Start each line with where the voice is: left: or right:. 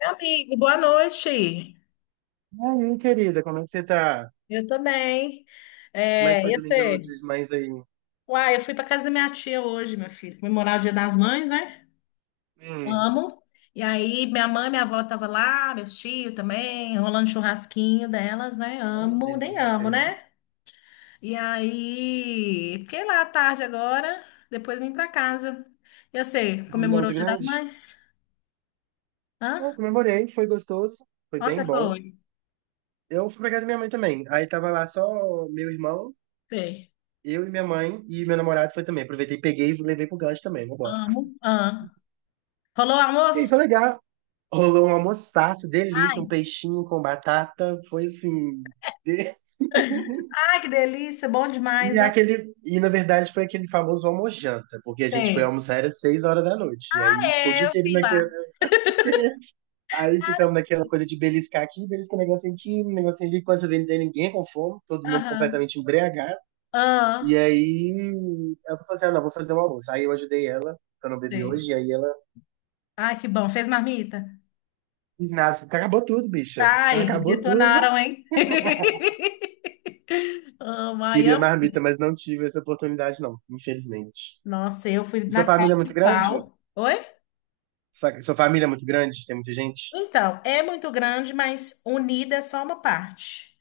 left: Meu amigo, boa noite.
right: E aí, querida, como é que você tá?
left: Eu também.
right: Como é que
left: É,
right: foi
left: e
right: Domingão
left: você?
right: dos Mães aí?
left: Uai, eu fui para casa da minha tia hoje, meu filho, comemorar o Dia das Mães, né?
right: Hum,
left: Amo. E aí, minha mãe, minha avó tava lá, meus tios também, rolando churrasquinho delas, né?
right: oh,
left: Amo, nem amo,
right: delícia.
left: né? E aí, fiquei lá à tarde agora, depois vim para casa. E você,
right: Um Domingão
left: comemorou o
right: muito
left: Dia das
right: grande?
left: Mães?
right: Bom,
left: Hã?
right: comemorei, foi gostoso, foi
left: Onde você
right: bem bom.
left: foi?
right: Eu fui pra casa da minha mãe também. Aí tava lá só meu irmão,
left: Sei.
right: eu e minha mãe, e meu namorado foi também. Aproveitei, peguei e levei pro gancho também, não gosto.
left: Amo. Hã? Rolou
right: E aí,
left: almoço?
right: foi legal. Rolou um almoçaço,
left: Ai,
right: delícia, um peixinho com batata, foi assim.
left: ai, que delícia, bom demais,
right: E
left: né?
right: aquele, e na verdade foi aquele famoso almojanta, porque a gente foi
left: Tem.
right: almoçar às 6 horas da noite. E aí ficou o
left: É,
right: dia
left: eu
right: inteiro.
left: vi lá.
right: Aí ficamos naquela coisa de beliscar aqui, beliscar um negocinho aqui, um negocinho ali, quando eu vê, não tem ninguém com fome, todo mundo
left: Aham.
right: completamente embriagado. E
left: ah,
right: aí ela falou assim: ah, não, vou fazer um almoço. Aí eu ajudei ela, que eu não bebi
left: Tem.
right: hoje, e aí ela
left: Ai, que bom. Fez marmita?
right: disse, nossa, acabou tudo, bicha.
left: Ai,
right: Acabou tudo.
left: detonaram, hein? Amo, ai,
right: Queria
left: amo.
right: marmita, mas não tive essa oportunidade, não, infelizmente.
left: Nossa, eu fui
right: E sua
left: na cara
right: família é
left: de
right: muito grande?
left: pau. Oi?
right: Sua família é muito grande? Tem muita gente?
left: Então, é muito grande, mas unida é só uma parte.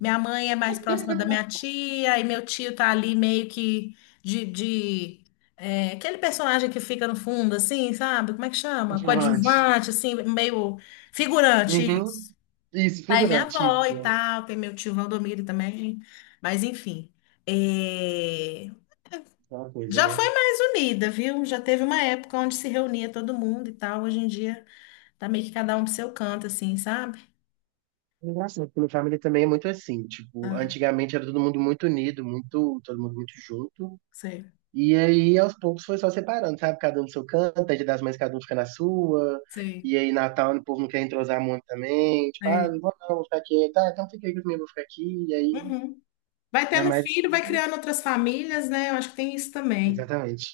left: Minha mãe é mais próxima da minha tia, e meu tio tá ali meio que de é, aquele personagem que fica no fundo, assim, sabe? Como é que chama?
right: Figurante.
left: Coadjuvante, assim, meio figurante,
right: Uhum.
left: isso.
right: Isso,
left: Aí minha
right: figurante, isso.
left: avó e tal, tem meu tio Valdomiro também, mas enfim. É,
right: Aquela coisa,
left: Já
right: né?
left: foi mais unida, viu? Já teve uma época onde se reunia todo mundo e tal. Hoje em dia tá meio que cada um pro seu canto, assim, sabe?
right: Engraçado, porque no Family também é muito assim, tipo,
left: Ah,
right: antigamente era todo mundo muito unido, muito, todo mundo muito junto,
left: sei,
right: e aí aos poucos foi só separando, sabe? Cada um no seu canto, aí Dia das Mães cada um fica na sua,
left: sei,
right: e aí Natal o povo não quer entrosar muito também, tipo, ah,
left: sei.
right: não vou não, vou ficar aqui, tá, então fica aí comigo, eu vou ficar aqui, e aí
left: Uhum. Vai
right: é
left: tendo
right: mais,
left: filho, vai criando outras famílias, né? Eu acho que tem isso também.
right: exatamente,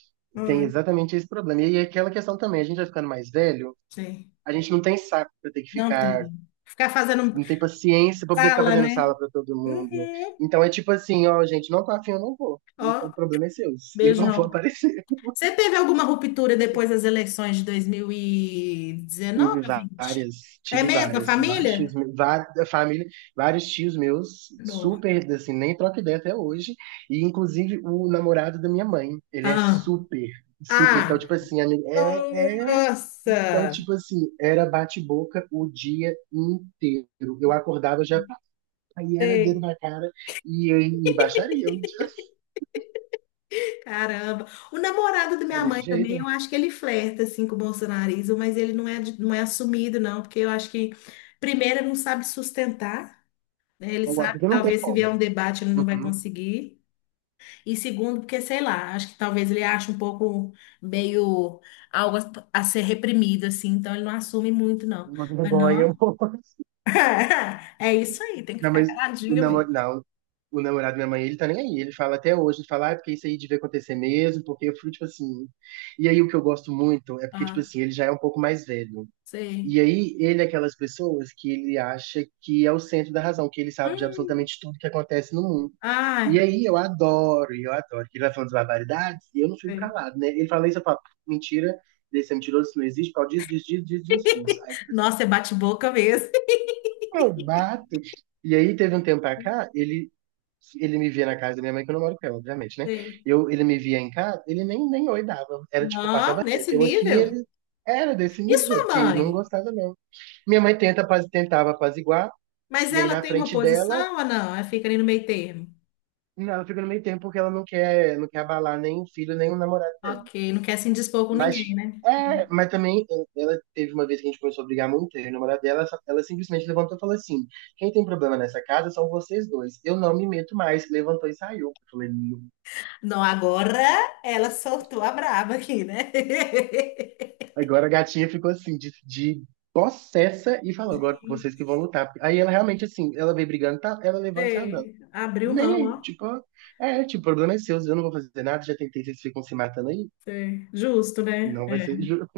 right: tem
left: Hum,
right: exatamente esse problema, e aí aquela questão também, a gente vai ficando mais velho,
left: sei.
right: a gente não tem saco pra ter que
left: Não
right: ficar,
left: tem. Ficar fazendo
right: não tem paciência pra poder ficar
left: sala,
right: fazendo
left: né?
right: sala pra todo mundo.
left: Uhum.
right: Então é tipo assim, ó, gente, não tô afim, eu não vou.
left: Ó,
right: O problema é seu, eu não vou
left: beijão.
right: aparecer.
left: Você teve alguma ruptura depois das eleições de 2019
right: Tive
left: ou 20?
right: várias,
left: É
right: tive
left: mesmo, a
right: várias, vários tios
left: família?
right: meus, várias, família, vários tios meus,
left: Não.
right: super, assim, nem troca ideia até hoje. E inclusive o namorado da minha mãe, ele é
left: Ah.
right: super, super. Então,
left: Ah.
right: tipo assim, amigo, é então,
left: Nossa.
right: tipo assim, era bate-boca o dia inteiro. Eu acordava já. Aí era dedo
left: Sei.
right: na cara e, e baixaria.
left: Caramba. O namorado da
right: É
left: minha
right: desse
left: mãe
right: jeito.
left: também, eu acho que ele flerta assim com o bolsonarismo, mas ele não é, não é assumido, não, porque eu acho que primeiro ele não sabe sustentar, né? Ele
right: Agora,
left: sabe que
right: porque não tem
left: talvez se
right: como.
left: vier um debate ele não vai
right: Uhum.
left: conseguir. E segundo, porque sei lá, acho que talvez ele ache um pouco meio algo a ser reprimido assim, então ele não assume muito não.
right: Uma
left: Mas
right: vergonha.
left: não. É isso aí, tem que
right: Não,
left: ficar
right: mas o
left: caladinho mesmo.
right: namorado. Não. O namorado da minha mãe, ele tá nem aí. Ele fala até hoje, ele fala, ah, é porque isso aí devia acontecer mesmo, porque eu fui, tipo assim. E aí o que eu gosto muito é porque, tipo
left: Ah,
right: assim, ele já é um pouco mais velho.
left: sei.
right: E aí, ele é aquelas pessoas que ele acha que é o centro da razão, que ele sabe de
left: Hum,
right: absolutamente tudo que acontece no mundo. E
left: Ai,
right: aí, eu adoro, que ele vai falando de barbaridades e eu não fico
left: sei.
right: calado, né? Ele fala isso, eu falo, mentira, desse é mentiroso, isso não existe, pau, diz, diz, diz, diz, diz, diz. Aí fica assim,
left: Nossa, é bate-boca mesmo.
right: eu bato. E aí, teve um tempo pra cá, ele me via na casa da minha mãe, que eu não moro com ela, obviamente, né?
left: Sei.
right: Eu, ele me via em casa, ele nem, nem oi dava, era tipo,
left: Não,
right: passava
left: nesse
right: reto. Eu aqui,
left: nível.
right: ele era desse
left: E
right: nível,
left: sua
right: porque não
left: mãe?
right: gostava não. Minha mãe tenta, tentava apaziguar,
left: Mas
right: e aí
left: ela
right: na
left: tem uma
right: frente dela,
left: posição ou não? Ela fica ali no meio termo.
right: não, ela fica no meio termo porque ela não quer, não quer abalar nem o filho, nem o namorado dela.
left: Ok, não quer se indispor com
right: Mas,
left: ninguém, né?
right: é, mas também, é, ela teve uma vez que a gente começou a brigar muito, eu e o namorado dela, ela, ela simplesmente levantou e falou assim: quem tem problema nessa casa são vocês dois, eu não me meto mais. Levantou e saiu. Eu falei, "Não."
left: Não, agora ela soltou a braba aqui, né?
right: Agora a gatinha ficou assim, de possessa, e falou: agora vocês que vão lutar. Aí ela realmente, assim, ela veio brigando, tá, ela levanta e sai andando.
left: Gente, abriu
right: Nem
left: mão,
right: aí,
left: ó.
right: tipo, é, tipo, o problema é seu, eu não vou fazer nada, já tentei, vocês ficam se matando aí,
left: Sei. Justo, né?
right: não vai
left: É.
right: ser jogo.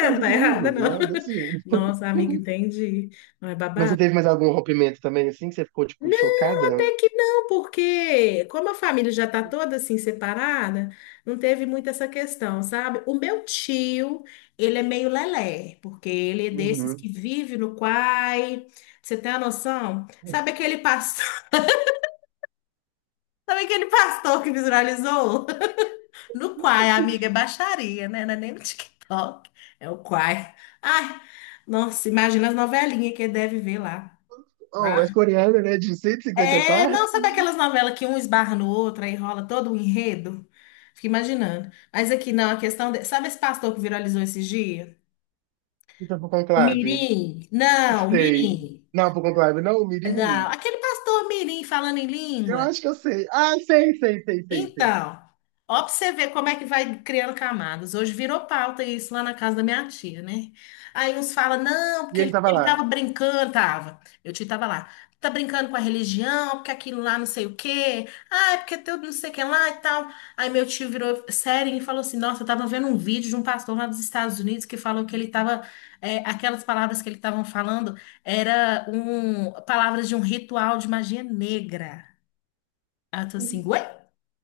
right: Não, mas
left: Não
right: eu
left: tá
right: também não
left: errada,
right: julgo,
left: não.
right: né? Desse jeito.
left: Nossa, amiga, entendi. Não é
right: Mas você
left: babado?
right: teve mais algum rompimento também, assim, que você ficou, tipo, chocada?
left: Até que não, porque como a família já está toda assim separada, não teve muito essa questão, sabe? O meu tio, ele é meio lelé, porque ele é desses que
right: Uhum.
left: vive no quai. Pra Você tem a noção? Sabe aquele pastor, sabe aquele pastor que visualizou? No quai, amiga, é baixaria, né? Não é nem no TikTok, é o quai. Ai, nossa, imagina as novelinhas que ele deve ver lá.
right: Oh, é coreana, né? De 150
left: É, não,
right: partes?
left: sabe aquelas novelas que um esbarra no outro, aí rola todo o enredo? Fico imaginando. Mas aqui não, a questão. Sabe esse pastor que viralizou esses dias?
right: Então, pro
left: O
right: conclave.
left: Mirim? Não, o
right: Sei.
left: Mirim.
right: Não, pro conclave, não, o Mirim?
left: Não, aquele pastor Mirim falando em
right: Eu
left: língua.
right: acho que eu sei. Ah, sei, sei, sei, sei, sei.
left: Então, ó, pra você ver como é que vai criando camadas. Hoje virou pauta isso lá na casa da minha tia, né? Aí uns falam, não,
right: E
left: porque
right: ele
left: ele,
right: tava
left: ele tava
right: lá.
left: brincando, tava. Meu tio tava lá. Tá brincando com a religião, porque aquilo lá não sei o quê. Ah, é porque tudo não sei o que lá e tal. Aí meu tio virou sério e falou assim: Nossa, eu tava vendo um vídeo de um pastor lá dos Estados Unidos que falou que ele tava. É, aquelas palavras que ele estavam falando era um, palavras de um ritual de magia negra. Aí tô assim, ué?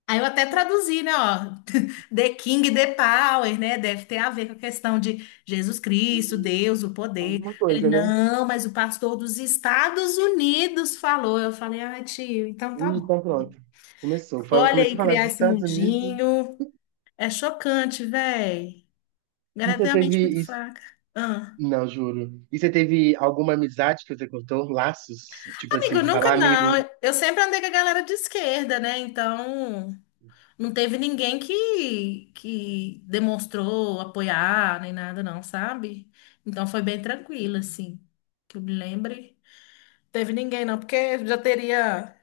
left: Aí eu até traduzi, né, ó, The King, The Power, né, deve ter a ver com a questão de Jesus Cristo, Deus, o poder.
right: Alguma
left: Ele,
right: coisa, né?
left: não, mas o pastor dos Estados Unidos falou. Eu falei, ah, tio, então tá bom.
right: Então, pronto. Começou.
left: Olha
right: Começou
left: aí,
right: a falar dos
left: criar esse
right: Estados Unidos.
left: mundinho. É chocante, véi.
right: E
left: Galera
right: você
left: tem a mente muito
right: teve.
left: fraca. Ah.
right: Não, juro. E você teve alguma amizade que você cortou? Laços? Tipo assim,
left: Amigo,
right: você
left: nunca
right: fala, "Ah,
left: não.
right: amigo,
left: Eu sempre andei com a galera de esquerda, né, então... Não teve ninguém que demonstrou apoiar nem nada, não, sabe? Então foi bem tranquilo, assim, que eu me lembre. Teve ninguém, não, porque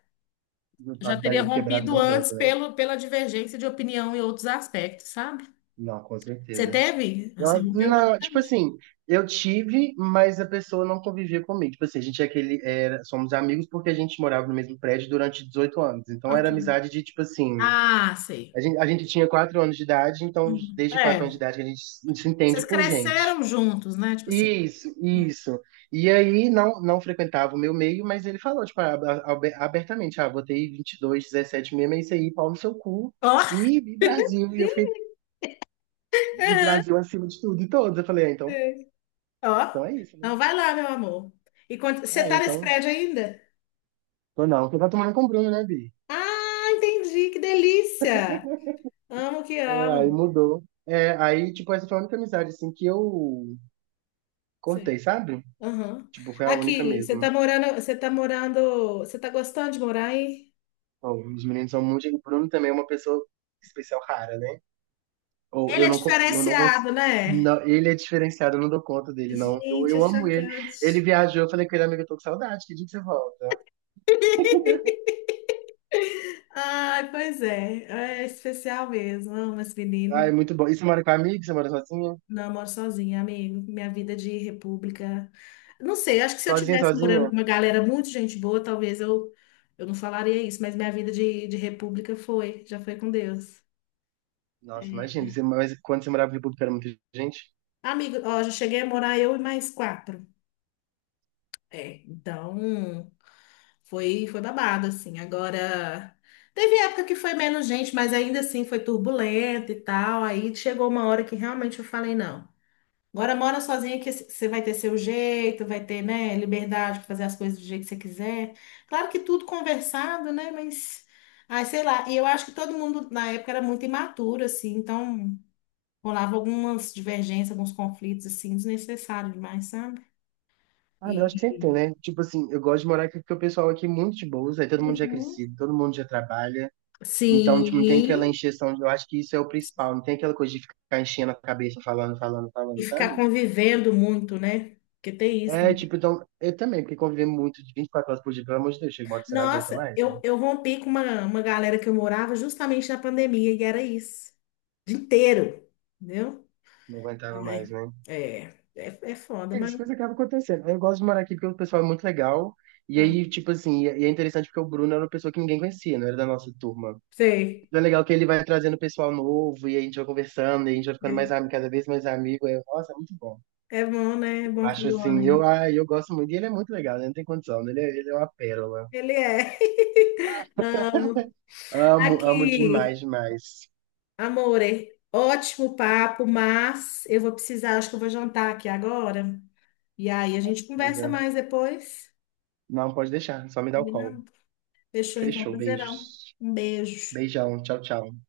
right: eu
left: já teria
right: estarei quebrado há
left: rompido
right: muito
left: antes
right: tempo, né?"
left: pelo, pela divergência de opinião e outros aspectos, sabe?
right: Não, com
left: Você
right: certeza.
left: teve? Ah,
right: Eu,
left: você rompeu com a
right: não, tipo
left: amizade?
right: assim, eu tive, mas a pessoa não convivia comigo. Tipo assim, a gente é aquele, era, somos amigos porque a gente morava no mesmo prédio durante 18 anos. Então era
left: Ok.
right: amizade de, tipo assim,
left: Ah,
right: a
left: sei.
right: gente, a gente tinha 4 anos de idade, então
left: Hum.
right: desde 4 anos de
left: É.
right: idade que a gente se entende
left: Vocês
right: por gente.
left: cresceram juntos, né? Tipo assim.
right: Isso, isso. E aí não, não frequentava o meu meio, mas ele falou, tipo, abertamente, ah, botei 22 17 mesmo, é isso aí, pau no seu cu.
left: Ó.
right: E Brasil, e eu
left: Ih,
right: fiquei, e
left: aham,
right: Brasil acima de tudo e todos. Eu falei, ah, então,
left: sei. Ó.
right: então é isso, né?
left: Então vai lá, meu amor. E quando... você
right: É,
left: tá nesse
right: então,
left: prédio ainda?
right: tô não, você tá tomando com o Bruno, né, Bi?
left: Ah, entendi, que delícia! Amo que
right: É, aí
left: amo.
right: mudou. É, aí, tipo, essa foi a única amizade, assim, que eu cortei,
left: Sei.
right: sabe?
left: Aham.
right: Tipo, foi a única
left: Aqui, você tá
right: mesmo.
left: morando, você tá morando, você tá gostando de morar aí?
right: Ó, os meninos são muito, o Bruno também é uma pessoa especial rara, né? Ou
left: Ele
right: eu
left: é
right: não, eu não consigo.
left: diferenciado, né?
right: Não, ele é diferenciado, eu não dou conta dele, não. Eu,
left: Gente, é
right: eu amo ele. Ele
left: chocante.
right: viajou, eu falei com ele, amigo, eu tô com saudade, que dia que você volta?
left: Ai, pois é, é especial mesmo. Amo esse
right: Ah, é
left: menino.
right: muito bom. E você mora com amigo? Você mora sozinha?
left: Não, eu moro sozinha, amigo. Minha vida de república. Não sei, acho que se eu
right: Sozinha,
left: estivesse morando com
right: sozinha?
left: uma galera muito gente boa, talvez eu não falaria isso, mas minha vida de república foi, já foi com Deus.
right: Nossa, imagina, você, mas quando você morava em República era muita gente?
left: Amigo, ó, já cheguei a morar eu e mais quatro. É, então foi, foi babado, assim. Agora, teve época que foi menos gente, mas ainda assim foi turbulento e tal. Aí chegou uma hora que realmente eu falei, não. Agora mora sozinha que você vai ter seu jeito, vai ter, né, liberdade para fazer as coisas do jeito que você quiser. Claro que tudo conversado, né, mas... ai, sei lá, e eu acho que todo mundo na época era muito imaturo, assim, então rolava algumas divergências, alguns conflitos, assim, desnecessários demais, sabe?
right: Ah, eu acho que sempre
left: E
right: tem, né? Tipo assim, eu gosto de morar aqui porque o pessoal aqui é muito de boas, aí todo mundo já é
left: Uhum.
right: crescido, todo mundo já trabalha. Então,
left: sim,
right: tipo, não tem aquela encheção, eu acho que isso é o principal, não tem aquela coisa de ficar enchendo a cabeça, falando, falando,
left: e
right: falando,
left: ficar
right: sabe?
left: convivendo muito, né? Porque tem isso
right: É,
left: também.
right: tipo, então, eu também, porque conviver muito de 24 horas por dia, pelo amor de Deus, chega uma hora que você não aguenta
left: Nossa,
right: mais,
left: eu,
right: mano.
left: eu rompi com uma galera que eu morava justamente na pandemia, e era isso. O dia inteiro, entendeu?
right: Não aguentava mais,
left: Ai,
right: né?
left: é, é, é foda,
right: É isso,
left: mas.
right: coisa acaba acontecendo. Eu gosto de morar aqui porque o pessoal é muito legal. E
left: Ah,
right: aí, tipo assim, e é interessante porque o Bruno era uma pessoa que ninguém conhecia, não era da nossa turma.
left: sei,
right: Então é legal que ele vai trazendo pessoal novo, e a gente vai conversando, e a gente vai ficando mais
left: sei.
right: amigo, cada vez mais amigo. É, nossa, é muito bom.
left: É bom, né? É
right: Eu
left: bom
right: acho
left: quando o
right: assim, eu,
left: homem.
right: ah, eu gosto muito, e ele é muito legal, né? Não tem condição, né? Ele é uma pérola.
left: Ele é. Amo.
right: Amo, amo demais,
left: Aqui,
right: demais.
left: amore, ótimo papo, mas eu vou precisar, acho que eu vou jantar aqui agora. E aí a gente conversa
right: Diga.
left: mais depois.
right: Não, pode deixar, só me dá o call.
left: Combinado? Fechou então,
right: Fechou,
left: prazerão.
right: beijos.
left: Um beijo.
right: Beijão, tchau, tchau.